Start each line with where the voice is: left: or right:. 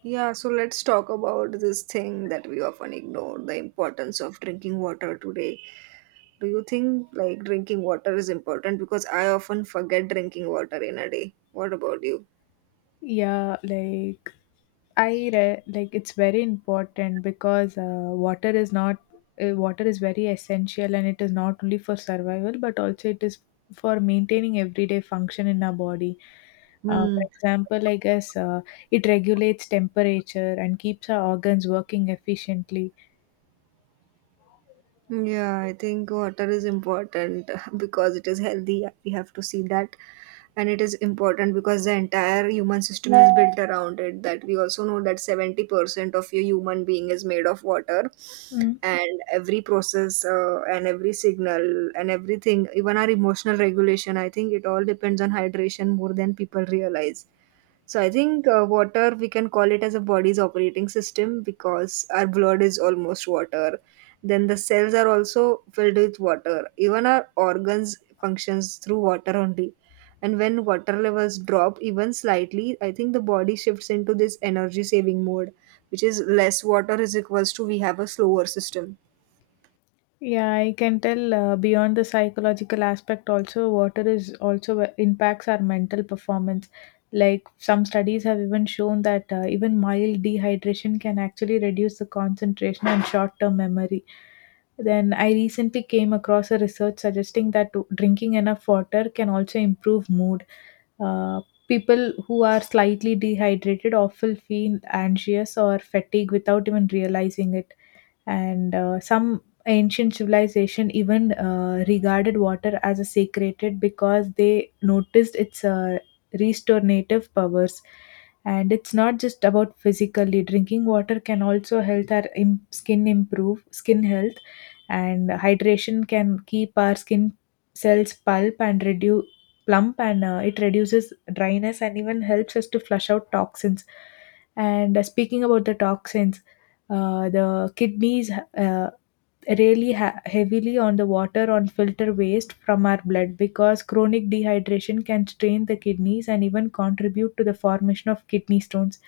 right: Yeah, so let's talk about this thing that we often ignore, the importance of drinking water today. Do you think like drinking water is important? Because I often forget drinking water in a day. What about you?
left: Yeah, like like it's very important because water is not water is very essential, and it is not only for survival but also it is for maintaining everyday function in our body. For example, I guess, it regulates temperature and keeps our organs working efficiently.
right: Yeah, I think water is important because it is healthy. We have to see that. And it is important because the entire human system is built around it. That we also know that 70% of your human being is made of water.
left: Mm.
right: And every process and every signal and everything, even our emotional regulation, I think it all depends on hydration more than people realize. So I think water we can call it as a body's operating system because our blood is almost water, then the cells are also filled with water. Even our organs functions through water only. And when water levels drop even slightly, I think the body shifts into this energy saving mode, which is less water is equals to we have a slower system.
left: Yeah, I can tell, beyond the psychological aspect also, water is also, impacts our mental performance. Like some studies have even shown that even mild dehydration can actually reduce the concentration and short term memory. Then I recently came across a research suggesting that drinking enough water can also improve mood. Uh, People who are slightly dehydrated often feel anxious or fatigued without even realizing it, and some ancient civilization even regarded water as a sacred because they noticed its restorative powers. And it's not just about physically drinking water, can also help our skin, improve skin health. And hydration can keep our skin cells pulp and reduce plump, and it reduces dryness and even helps us to flush out toxins. And speaking about the toxins, the kidneys uh, really heavily on the water on filter waste from our blood, because chronic dehydration can strain the kidneys and even contribute to the formation of kidney stones.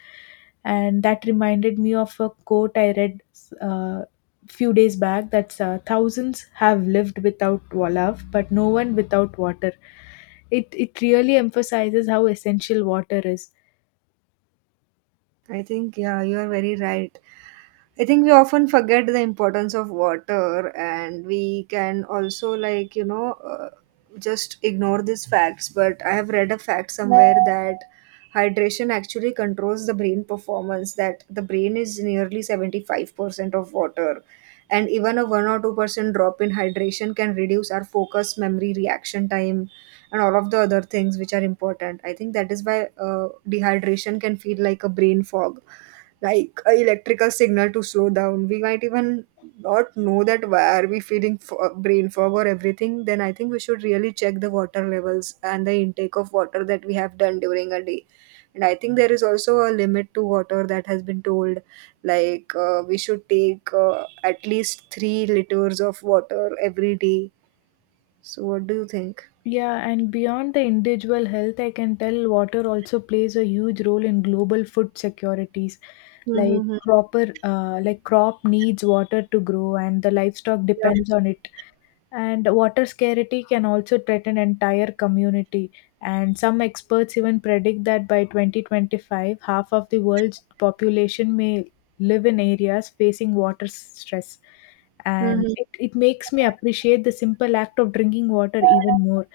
left: And that reminded me of a quote I read, uh, few days back, that's, thousands have lived without love, but no one without water. It really emphasizes how essential water is.
right: I think yeah, you are very right. I think we often forget the importance of water, and we can also, like, just ignore these facts. But I have read a fact somewhere that hydration actually controls the brain performance, that the brain is nearly 75% of water. And even a 1 or 2% drop in hydration can reduce our focus, memory, reaction time, and all of the other things which are important. I think that is why dehydration can feel like a brain fog like a electrical signal to slow down. We might even not know that why are we feeling brain fog or everything. Then I think we should really check the water levels and the intake of water that we have done during a day. And I think there is also a limit to water that has been told. Like we should take at least 3 liters of water every day. So what do you think?
left: Yeah, and beyond the individual health, I can tell water also plays a huge role in global food securities. Like
right: Mm-hmm.
left: cropper, uh, like crop needs water to grow, and the livestock
right: Yeah.
left: depends on it. And water scarcity can also threaten entire community. And some experts even predict that by 2025, half of the world's population may live in areas facing water stress. And
right: Mm-hmm.
left: it makes me appreciate the simple act of drinking water even more.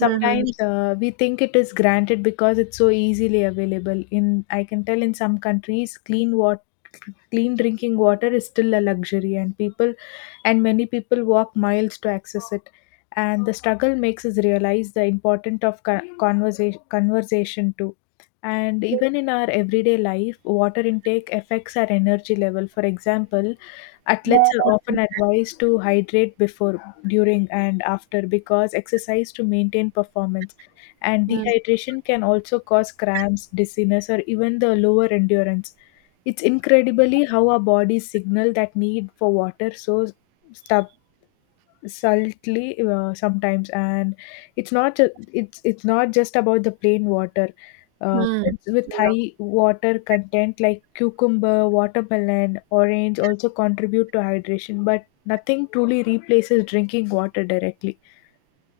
right: Mm-hmm.
left: we think it is granted because it's so easily available. In I can tell in some countries, clean drinking water is still a luxury, and people, and many people walk miles to access it. And the struggle makes us realize the importance of conversation too. And even in our everyday life, water intake affects our energy level. For example,
right: Yeah.
left: athletes are often advised to hydrate before, during and after, because exercise to maintain performance. And dehydration can also cause cramps, dizziness, or even the lower endurance. It's incredibly how our bodies signal that need for water, so stub- saltly, sometimes. And it's not ju- it's not just about the plain water. Foods with
right: Mm-hmm.
left: high water content like cucumber, watermelon, orange also contribute to hydration, but nothing truly replaces drinking water directly.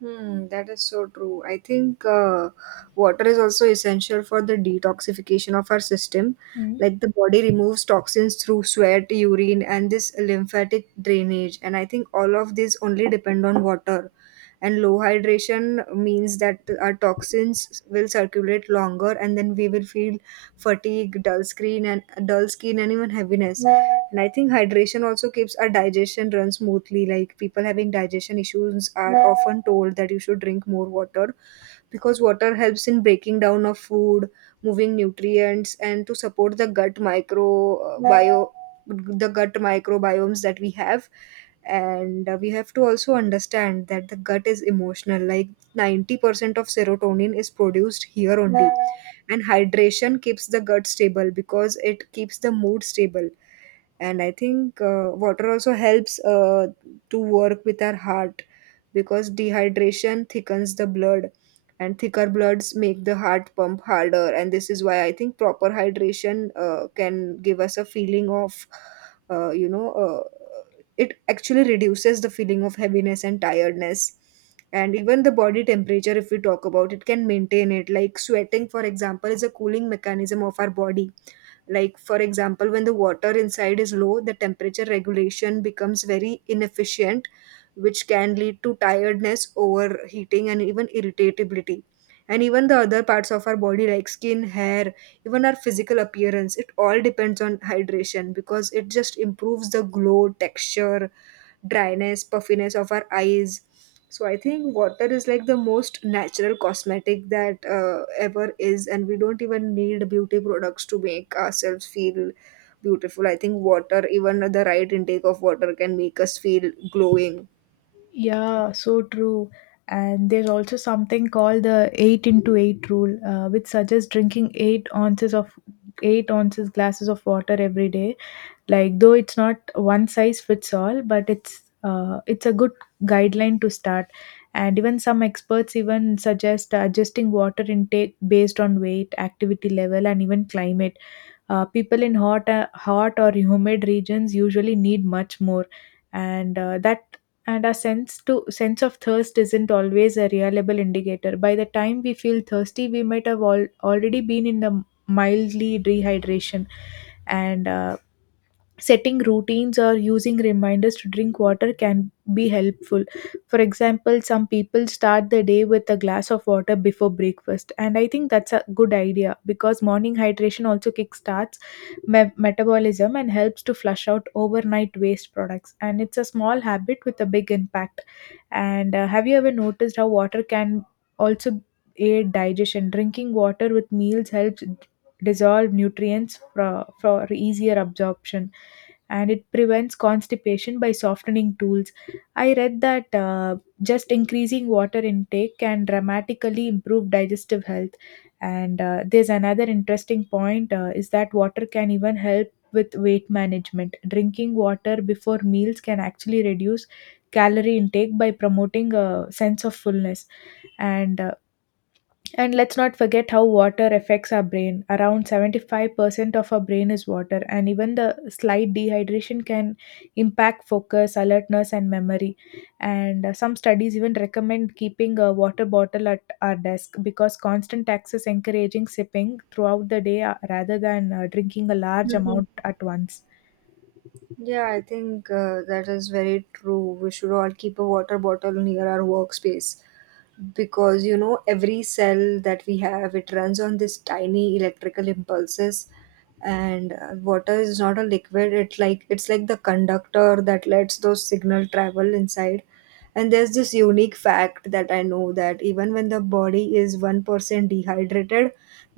right: Hmm, that is so true. I think water is also essential for the detoxification of our system.
left: Mm.
right: Like the body removes toxins through sweat, urine, and this lymphatic drainage. And I think all of these only depend on water and low hydration means that our toxins will circulate longer and then we will feel fatigue dull screen and dull skin and even heaviness. And I think hydration also keeps our digestion run smoothly, like people having digestion issues are often told that you should drink more water because water helps in breaking down of food, moving nutrients and to support the gut microbiome, the gut microbiomes that we have. And we have to also understand that the gut is emotional, like 90% of serotonin is produced here only, and hydration keeps the gut stable because it keeps the mood stable. And I think water also helps to work with our heart because dehydration thickens the blood, and thicker bloods make the heart pump harder. And this is why I think proper hydration can give us a feeling of uh, you know uh, it actually reduces the feeling of heaviness and tiredness. And even the body temperature, if we talk about it, can maintain it, like sweating for example is a cooling mechanism of our body. Like, for example, when the water inside is low, the temperature regulation becomes very inefficient, which can lead to tiredness, overheating, and even irritability. And even the other parts of our body, like skin, hair, even our physical appearance, it all depends on hydration because it just improves the glow, texture, dryness, puffiness of our eyes. So I think water is like the most natural cosmetic that ever is, and we don't even need beauty products to make ourselves feel beautiful. I think water, even the right intake of water, can make us feel glowing.
left: Yeah, so true. And there's also something called the 8 into 8 rule, which suggests drinking 8 ounces of 8 ounces glasses of water every day. Like, though it's not one size fits all, but it's a good guideline to start. And even some experts even suggest adjusting water intake based on weight, activity level, and even climate. People in hot or humid regions usually need much more. And uh, that and our sense of thirst isn't always a reliable indicator. By the time we feel thirsty, we might have already been in the mildly dehydration. And setting routines or using reminders to drink water can be helpful. For example, some people start the day with a glass of water before breakfast, and I think that's a good idea because morning hydration also kickstarts metabolism and helps to flush out overnight waste products, and it's a small habit with a big impact. And have you ever noticed how water can also aid digestion? Drinking water with meals helps dissolve nutrients for easier absorption, and it prevents constipation by softening stools. I read that just increasing water intake can dramatically improve digestive health. And there's another interesting point, is that water can even help with weight management. Drinking water before meals can actually reduce calorie intake by promoting a sense of fullness. And and let's not forget how water affects our brain. Around 75% of our brain is water, and even the slight dehydration can impact focus, alertness, and memory. And some studies even recommend keeping a water bottle at our desk, because constant access encouraging sipping throughout the day rather than drinking a large amount at once.
right: Yeah, I think that is very true. We should all keep a water bottle near our workspace because you know every cell that we have, it runs on this tiny electrical impulses. And water is not a liquid, it like it's like the conductor that lets those signal travel inside. And there's this unique fact that I know, that even when the body is 1% dehydrated,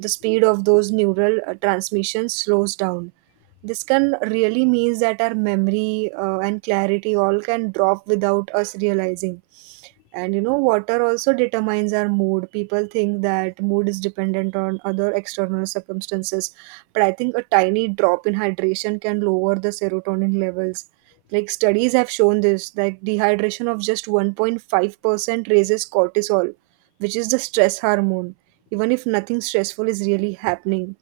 right: the speed of those neural transmissions slows down. This can really means that our memory and clarity all can drop without us realizing. And you know, water also determines our mood. People think that mood is dependent on other external circumstances, but I think a tiny drop in hydration can lower the serotonin levels. Like studies have shown this, like dehydration of just 1.5% raises cortisol, which is the stress hormone, even if nothing stressful is really happening.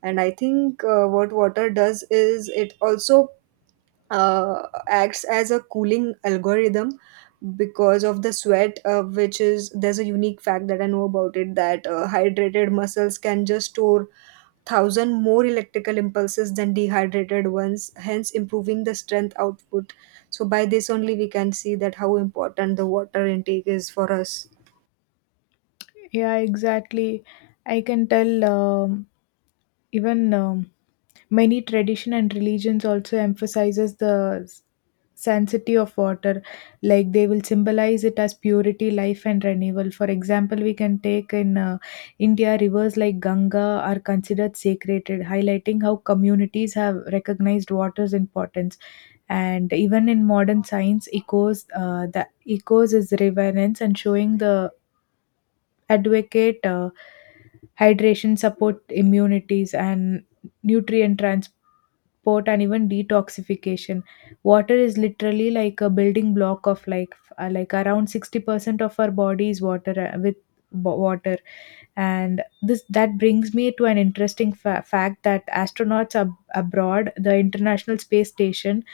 right: And I think what water does is it also uh, acts as a cooling algorithm because of the sweat, which is there's a unique fact that I know about it, that hydrated muscles can just store thousand more electrical impulses than dehydrated ones, hence improving the strength output. So by this only we can see that how important the water intake is for us.
left: Yeah, exactly. I can tell, even many tradition and religions also emphasizes the sanctity of water, like they will symbolize it as purity, life, and renewal. For example, we can take in, India, rivers like Ganga are considered sacred, highlighting how communities have recognized water's importance. And even in modern science echoes, the echoes is reverence, and showing the advocate, hydration support immunities and nutrient transport, sport, and even detoxification. Water is literally like a building block of, like around 60% of our body is water, with water. And this that brings me to an interesting fact, that astronauts abroad the International Space Station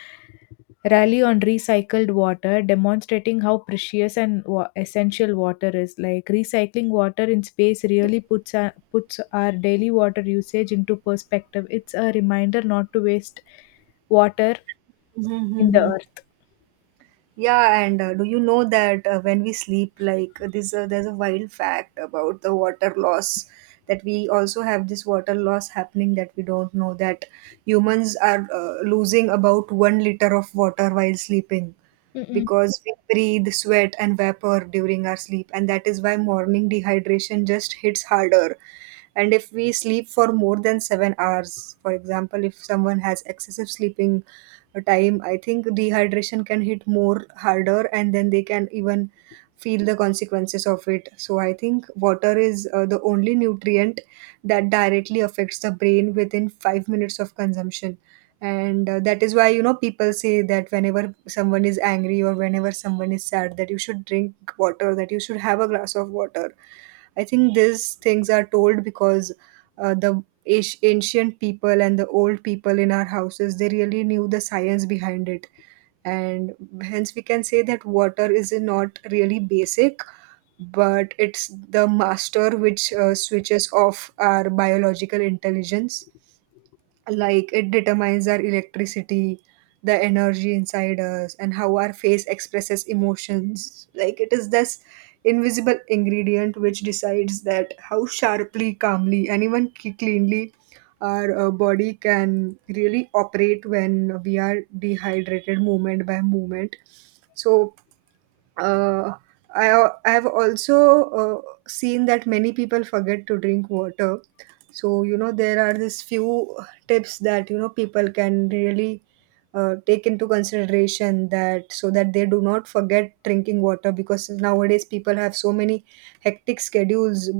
left: rally on recycled water, demonstrating how precious and essential water is. Like recycling water in space really puts our daily water usage into perspective. It's a reminder not to waste water in the
right: Mm-hmm.
left: earth.
right: Yeah, and do you know that when we sleep, like, there's a wild fact about the water loss, that we also have this water loss happening that we don't know, that humans are losing about 1 liter of water while sleeping,
left: Mm-mm.
right: because we breathe sweat and vapor during our sleep. And that is why morning dehydration just hits harder, and if we sleep for more than 7 hours, for example, if someone has excessive sleeping time, I think dehydration can hit more harder and then they can even feel the consequences of it. So I think water is the only nutrient that directly affects the brain within 5 minutes of consumption. And that is why you know people say that whenever someone is angry or whenever someone is sad, that you should drink water, that you should have a glass of water. I think these things are told because uh, the ancient people and the old people in our houses, they really knew the science behind it. And hence we can say that water is not really basic, but it's the master which switches off our biological intelligence. Like it determines our electricity, the energy inside us, and how our face expresses emotions. Like it is this invisible ingredient which decides that how sharply, calmly and even cleanly our body can really operate when we are dehydrated, moment by moment. So uh, I have also seen that many people forget to drink water. So you know there are these few tips that you know people can really take into consideration, that so that they do not forget drinking water, because nowadays people have so many hectic schedules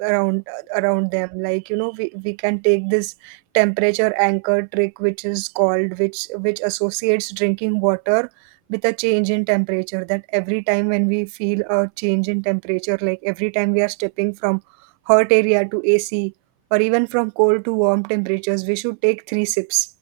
right: around them. Like you know we can take this temperature anchor trick, which is called, which associates drinking water with a change in temperature, that every time when we feel a change in temperature, like every time we are stepping from hot area to ac, or even from cold to warm temperatures, we should take three sips.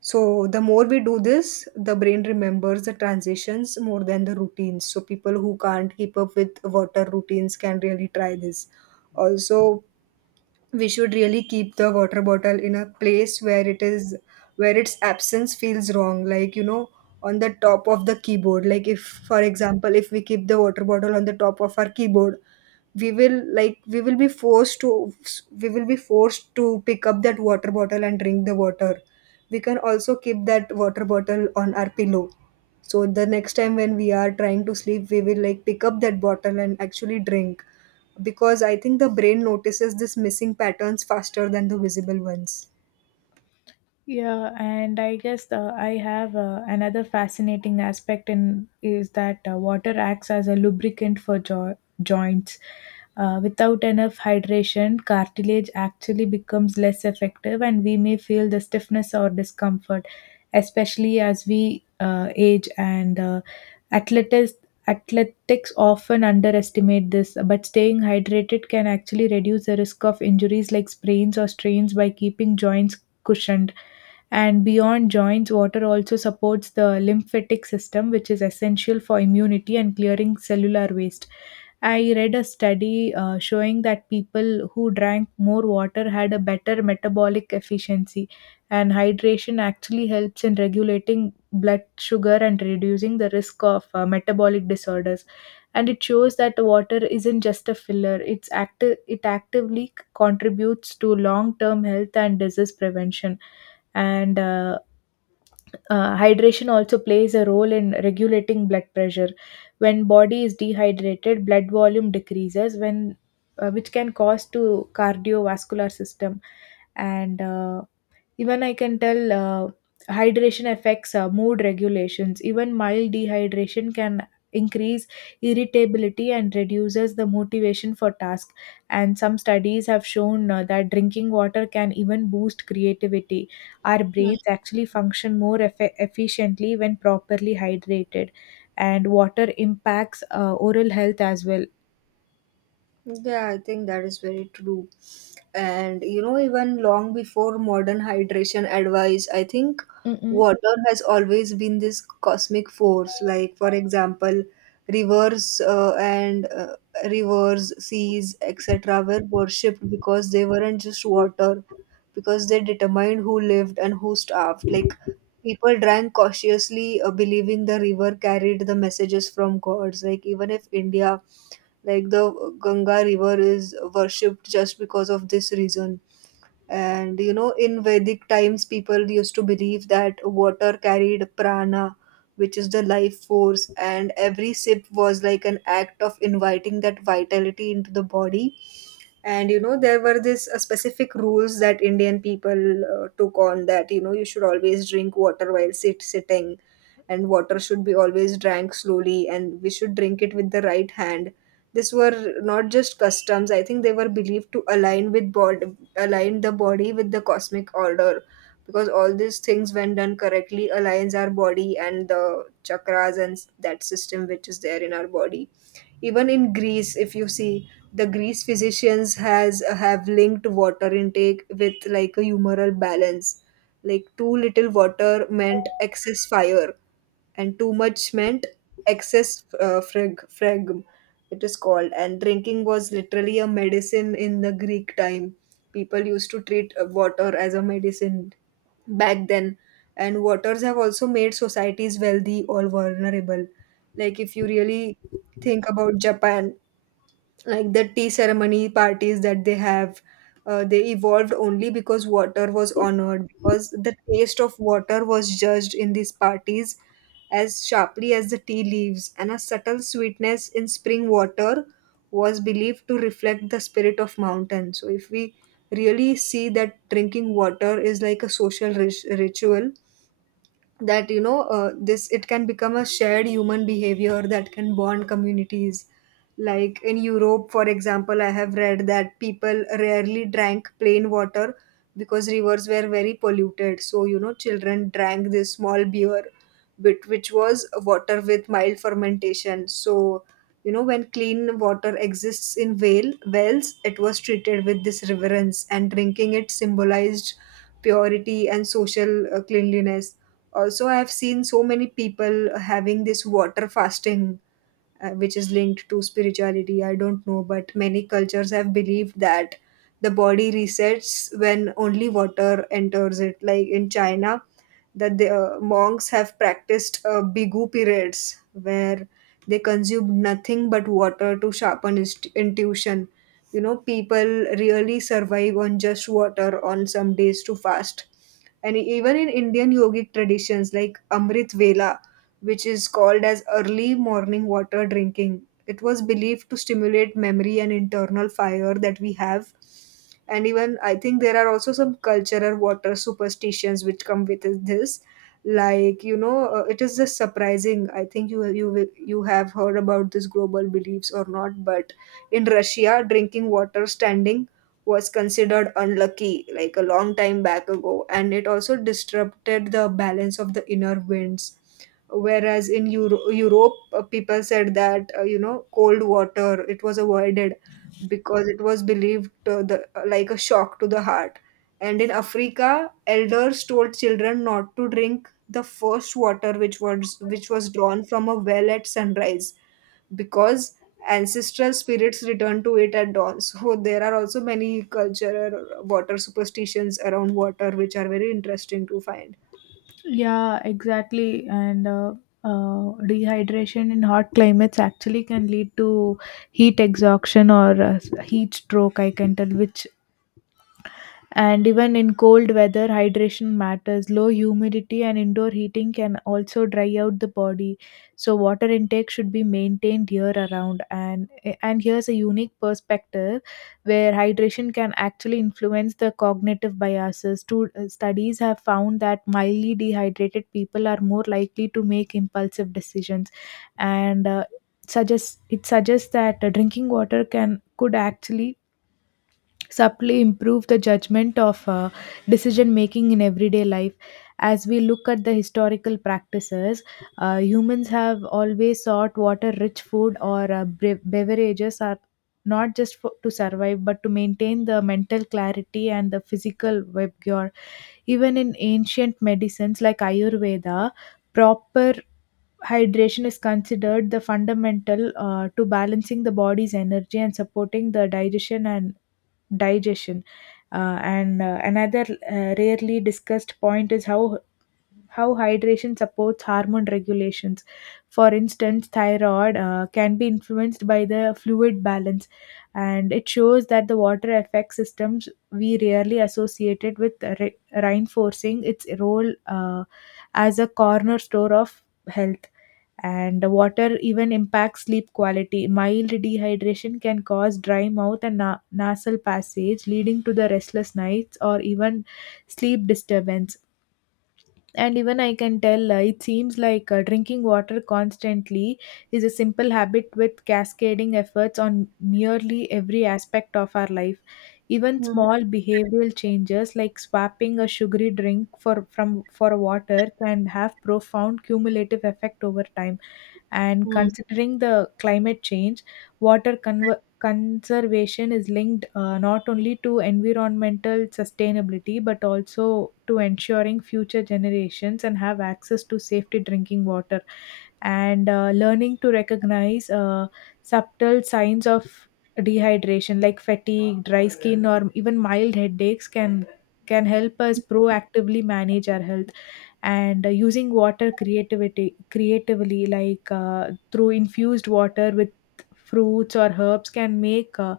right: So the more we do this, the brain remembers the transitions more than the routines, so people who can't keep up with water routines can really try this. Also, we should really keep the water bottle in a place where it is, where its absence feels wrong, like you know on the top of the keyboard. Like if for example if we keep the water bottle on the top of our keyboard, we will like we will be forced to pick up that water bottle and drink the water. We can also keep that water bottle on our pillow, so the next time when we are trying to sleep we will like pick up that bottle and actually drink, because I think the brain notices this missing patterns faster than the visible ones.
left: Yeah, and I guess I have another fascinating aspect in is that water acts as a lubricant for joints. Without enough hydration, cartilage actually becomes less effective, and we may feel the stiffness or discomfort, especially as we age. And athletics athletics often underestimate this, but staying hydrated can actually reduce the risk of injuries like sprains or strains by keeping joints cushioned. And beyond joints, water also supports the lymphatic system, which is essential for immunity and clearing cellular waste. I read a study showing that people who drank more water had a better metabolic efficiency, and hydration actually helps in regulating blood sugar and reducing the risk of metabolic disorders. And it shows that water isn't just a filler, it's active, it actively contributes to long term health and disease prevention. And hydration also plays a role in regulating blood pressure. When body is dehydrated, blood volume decreases, when which can cause to cardiovascular system. And even I can tell, hydration affects mood regulations. Even mild dehydration can increase irritability and reduces the motivation for task. And some studies have shown that drinking water can even boost creativity. Our
right: Mm.
left: brains actually function more efficiently when properly hydrated. And water impacts oral health as well.
right: Yeah, I think that is very true. And you know, even long before modern hydration advice, I think
left: Mm-mm.
right: water has always been this cosmic force, like for example rivers and rivers, seas, etc. were worshipped because they weren't just water, because they determined who lived and who starved. Like people drank cautiously, believing the river carried the messages from gods. Like even if india, like the ganga river is worshipped just because of this reason. And you know, in Vedic times, people used to believe that water carried prana, which is the life force, and every sip was like an act of inviting that vitality into the body. And you know, there were this specific rules that indian people took on that, you know, you should always drink water while sitting, and water should be always drank slowly, and we should drink it with the right hand. These were not just customs. I think they were believed to align with bod align the body with the cosmic order, because all these things when done correctly aligns our body and the chakras and that system which is there in our body. Even in greece, if you see, the greece physicians has have linked water intake with like a humoral balance. Like too little water meant excess fire, and too much meant excess fragm, it is called, and drinking was literally a medicine in the greek time. People used to treat water as a medicine back then. And waters have also made societies wealthy or vulnerable. Like if you really think about japan, like the tea ceremony parties that they have, they evolved only because water was honored, because the taste of water was judged in these parties as sharply as the tea leaves, and a subtle sweetness in spring water was believed to reflect the spirit of mountain. So if we really see that, drinking water is like a social ritual, that you know, this, it can become a shared human behavior that can bond communities. Like in europe, for example, I have read that people rarely drank plain water because rivers were very polluted, so you know, children drank this small beer, which was water with mild fermentation. So you know, when clean water exists in whale wells, it was treated with this reverence, and drinking it symbolized purity and social cleanliness. Also, I have seen so many people having this water fasting, which is linked to spirituality. I don't know, but many cultures have believed that the body resets when only water enters it. Like in China, that the monks have practiced bigu periods, where they consumed nothing but water to sharpen intuition. You know, people really survive on just water on some days to fast. And even in indian yogic traditions, like amrit vela, which is called as early morning water drinking, it was believed to stimulate memory and internal fire that we have. And even I think there are also some cultural water superstitions which come with this. Like you know, it is just surprising. I think you have heard about this global beliefs or not, but in Russia, drinking water standing was considered unlucky, like a long time back ago, and it also disrupted the balance of the inner winds. Whereas in Europe, people said that you know, cold water, it was avoided because it was believed, like a shock to the heart. And in Africa, elders told children not to drink the first water which was drawn from a well at sunrise, because ancestral spirits return to it at dawn. So there are also many cultural water superstitions around water which are very interesting to find.
left: Yeah, exactly. And dehydration in hot climates actually can lead to heat exhaustion or heat stroke, I can tell, which, and even in cold weather, hydration matters. Low humidity and indoor heating can also dry out the body. So water intake should be maintained year around. And here's a unique perspective where hydration can actually influence the cognitive biases. Two studies have found that mildly dehydrated people are more likely to make impulsive decisions, and suggests that drinking water can could actually subtly improve the judgment of decision making in everyday life. As we look at the historical practices, humans have always sought water rich food or beverages, are not just to survive, but to maintain the mental clarity and the physical vigor. Even in ancient medicines like Ayurveda, proper hydration is considered the fundamental to balancing the body's energy and supporting the digestion. And another, rarely discussed point is how hydration supports hormone regulations. For instance, thyroid can be influenced by the fluid balance, and it shows that the water affects systems we rarely associated with, re- reinforcing its role as a corner store of health. And the water even impacts sleep quality. Mild dehydration can cause dry mouth and nasal passage, leading to the restless nights or even sleep disturbance. And even I can tell, it seems like drinking water constantly is a simple habit with cascading efforts on nearly every aspect of our life. Even
right: Mm-hmm.
left: small behavioral changes like swapping a sugary drink for water can have profound cumulative effect over time. And considering the climate change, water conservation is linked not only to environmental sustainability, but also to ensuring future generations and have access to safety drinking water. And learning to recognize subtle signs of dehydration like fatigue, dry skin, or even mild headaches can help us proactively manage our health. And using water creativity creatively, like through infused water with fruits or herbs, can make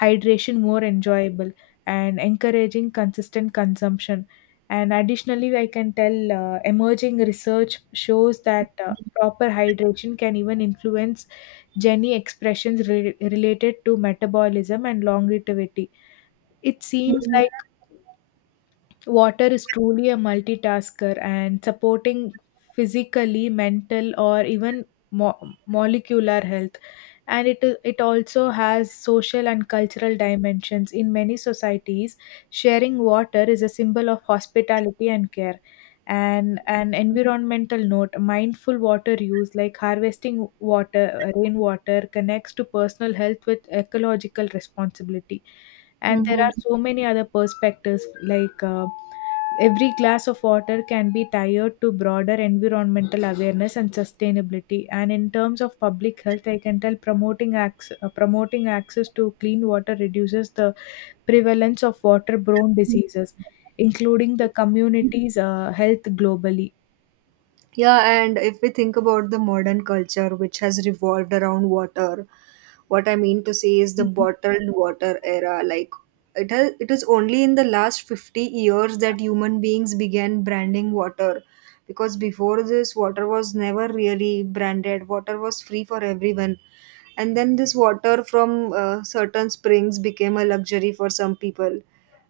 left: hydration more enjoyable and encouraging consistent consumption. And additionally, I can tell emerging research shows that proper hydration can even influence gene expressions related to metabolism and longevity. It seems like water is truly a multitasker and supporting physically, mental, or even molecular health. And it also has social and cultural dimensions. In many societies, sharing water is a symbol of hospitality and care. And an environmental note, mindful water use, like harvesting water, rainwater, connects to personal health with ecological responsibility. And there are
right: Mm-hmm.
left: so many other perspectives like every glass of water can be tied to broader environmental awareness and sustainability. And in terms of public health, I can tell promoting access to clean water reduces the prevalence of water-borne diseases, including the community's health globally.
right: Yeah, and if we think about the modern culture, which has revolved around water, what I mean to say is the
left: Mhm.
right: bottled water era. Like it has, it is only in the last 50 years that human beings began branding water. Because before this, water was never really branded. Water was free for everyone. And then this water from certain springs became a luxury for some people.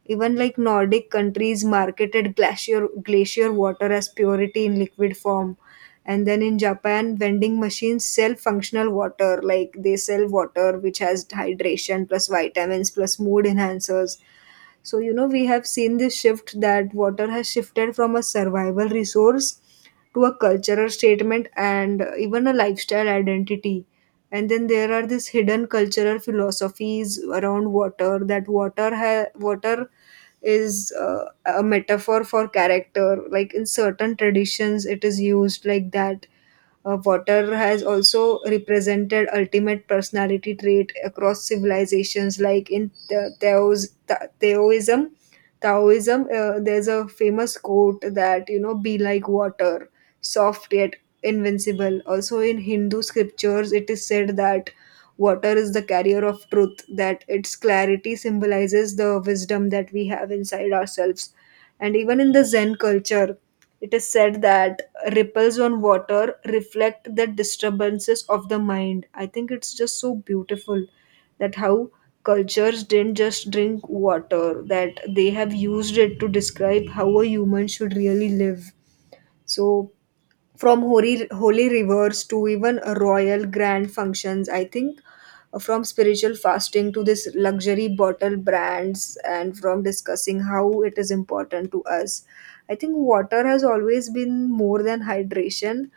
right: Even like Nordic countries marketed glacier water as purity in liquid form. And then in Japan, vending machines sell functional water, like they sell water which has hydration plus vitamins plus mood enhancers. So, you know, we have seen this shift that water has shifted from a survival resource to a cultural statement and even a lifestyle identity. And then there are these hidden cultural philosophies around water, that water is a metaphor for character. Like in certain traditions, it is used like that. Water has also represented ultimate personality trait across civilizations, like in the Taoism. Taoism, there's a famous quote that, you know, be like water, soft yet invincible. Also, in Hindu scriptures, it is said that water is the carrier of truth, that its clarity symbolizes the wisdom that we have inside ourselves. And even in the Zen culture, it is said that ripples on water reflect the disturbances of the mind. I think it's just so beautiful that how cultures didn't just drink water, that they have used it to describe how a human should really live. So from holy rivers to even royal grand functions, I think, from spiritual fasting to this luxury bottle brands, and from discussing how it is important to us, I think water has always been more than hydration,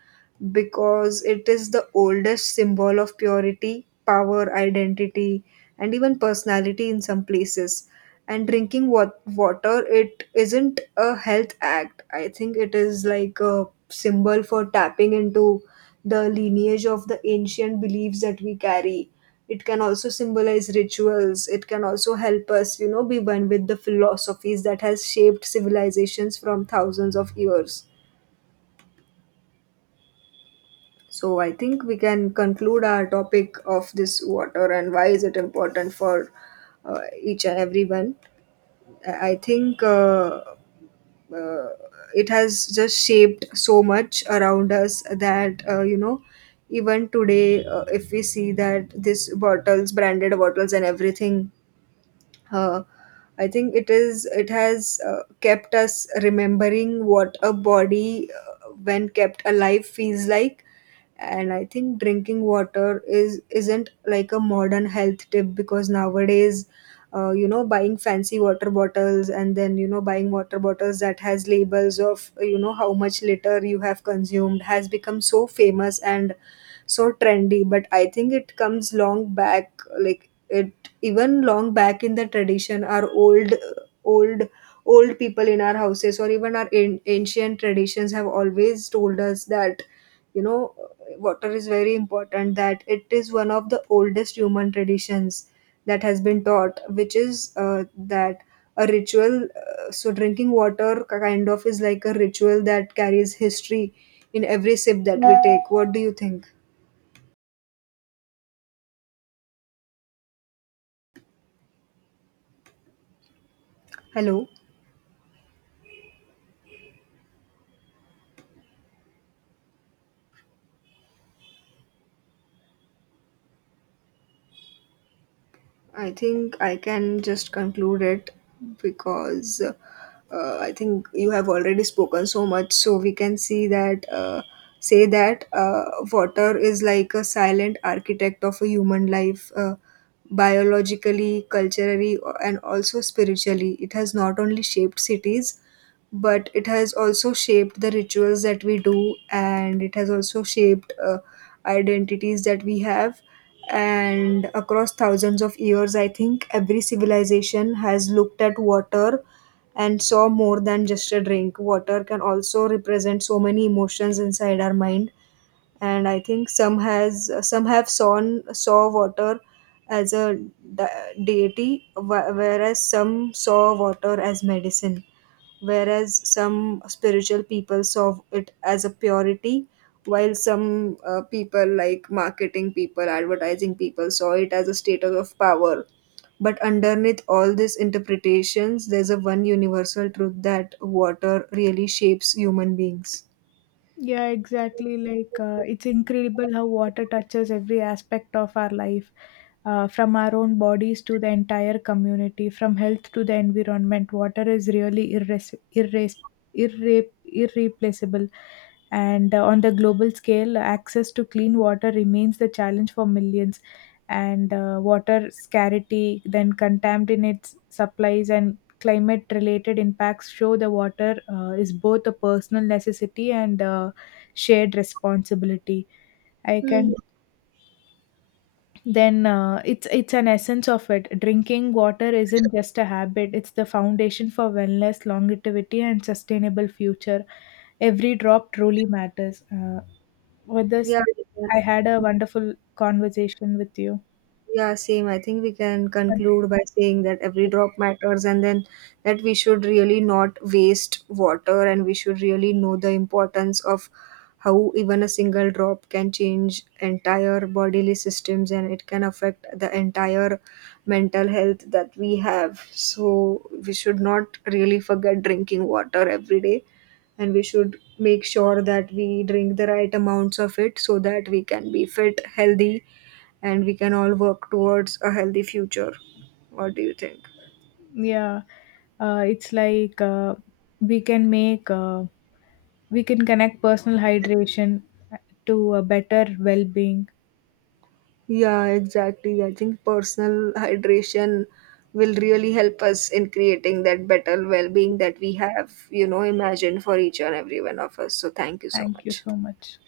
right: because it is the oldest symbol of purity, power, identity, and even personality in some places. And drinking water, it isn't a health act. I think it is like a symbol for tapping into the lineage of the ancient beliefs that we carry. It can also symbolize rituals. It can also help us, you know, be one with the philosophies that has shaped civilizations from thousands of years. So I think we can conclude our topic of this water and why is it important for each and everyone. I think, uh, it has just shaped so much around us that, you know, even today, if we see that this bottles branded bottles and everything, uh, I think it is, it has kept us remembering what a body, when kept alive, feels like. And I think drinking water is isn't like a modern health tip, because nowadays, you know, buying fancy water bottles, and then you know, buying water bottles that has labels of, you know, how much litter you have consumed has become so famous and so trendy. But I think it comes long back. Like it, even long back in the tradition, our old old people in our houses or even our ancient traditions have always told us that, you know, water is very important, that it is one of the oldest human traditions that has been taught, which is that a ritual, so drinking water kind of is like a ritual that carries history in every sip that we take. What do you think? Hello. I think I can just conclude it, because I think you have already spoken so much. So we can see that, say that, water is like a silent architect of a human life, biologically, culturally, and also spiritually. It has not only shaped cities, but it has also shaped the rituals that we do, and it has also shaped identities that we have. And across thousands of years, I think every civilization has looked at water and saw more than just a drink. Water can also represent so many emotions inside our mind. And I think some have saw water as a deity, whereas some saw water as medicine, whereas some spiritual people saw it as a purity, while some people, like marketing people, advertising people, saw it as a status of power. But underneath all these interpretations, there's a one universal truth, that water really shapes human beings.
left: Yeah, exactly. Like it's incredible how water touches every aspect of our life, from our own bodies to the entire community, from health to the environment. Water is really irreplaceable. And on the global scale, access to clean water remains the challenge for millions. And water scarcity, then contaminates supplies, and climate related impacts show the water is both a personal necessity and shared responsibility. I
right: Mhm.
left: can Then, it's an essence of it. Drinking water isn't just a habit; it's the foundation for wellness, longevity, and sustainable future. Every drop truly matters. With this,
right: Yeah.
left: I had a wonderful conversation with you.
right: Yeah, same. I think we can
left: And,
right: conclude by saying that every drop matters, and then that we should really not waste water, and we should really know the importance of how even a single drop can change entire bodily systems, and it can affect the entire mental health that we have. So we should not really forget drinking water every day, and we should make sure that we drink the right amounts of it, so that we can be fit, healthy, and we can all work towards a healthy future. What do you think?
left: yeah, it's like, we can make uh, we can connect personal hydration to a better well-being.
right: Yeah, exactly. I think personal hydration will really help us in creating that better well being that we have, you know, imagined for each and every one of us. So, thank you so
left: Thank you
right: much.
left: so much.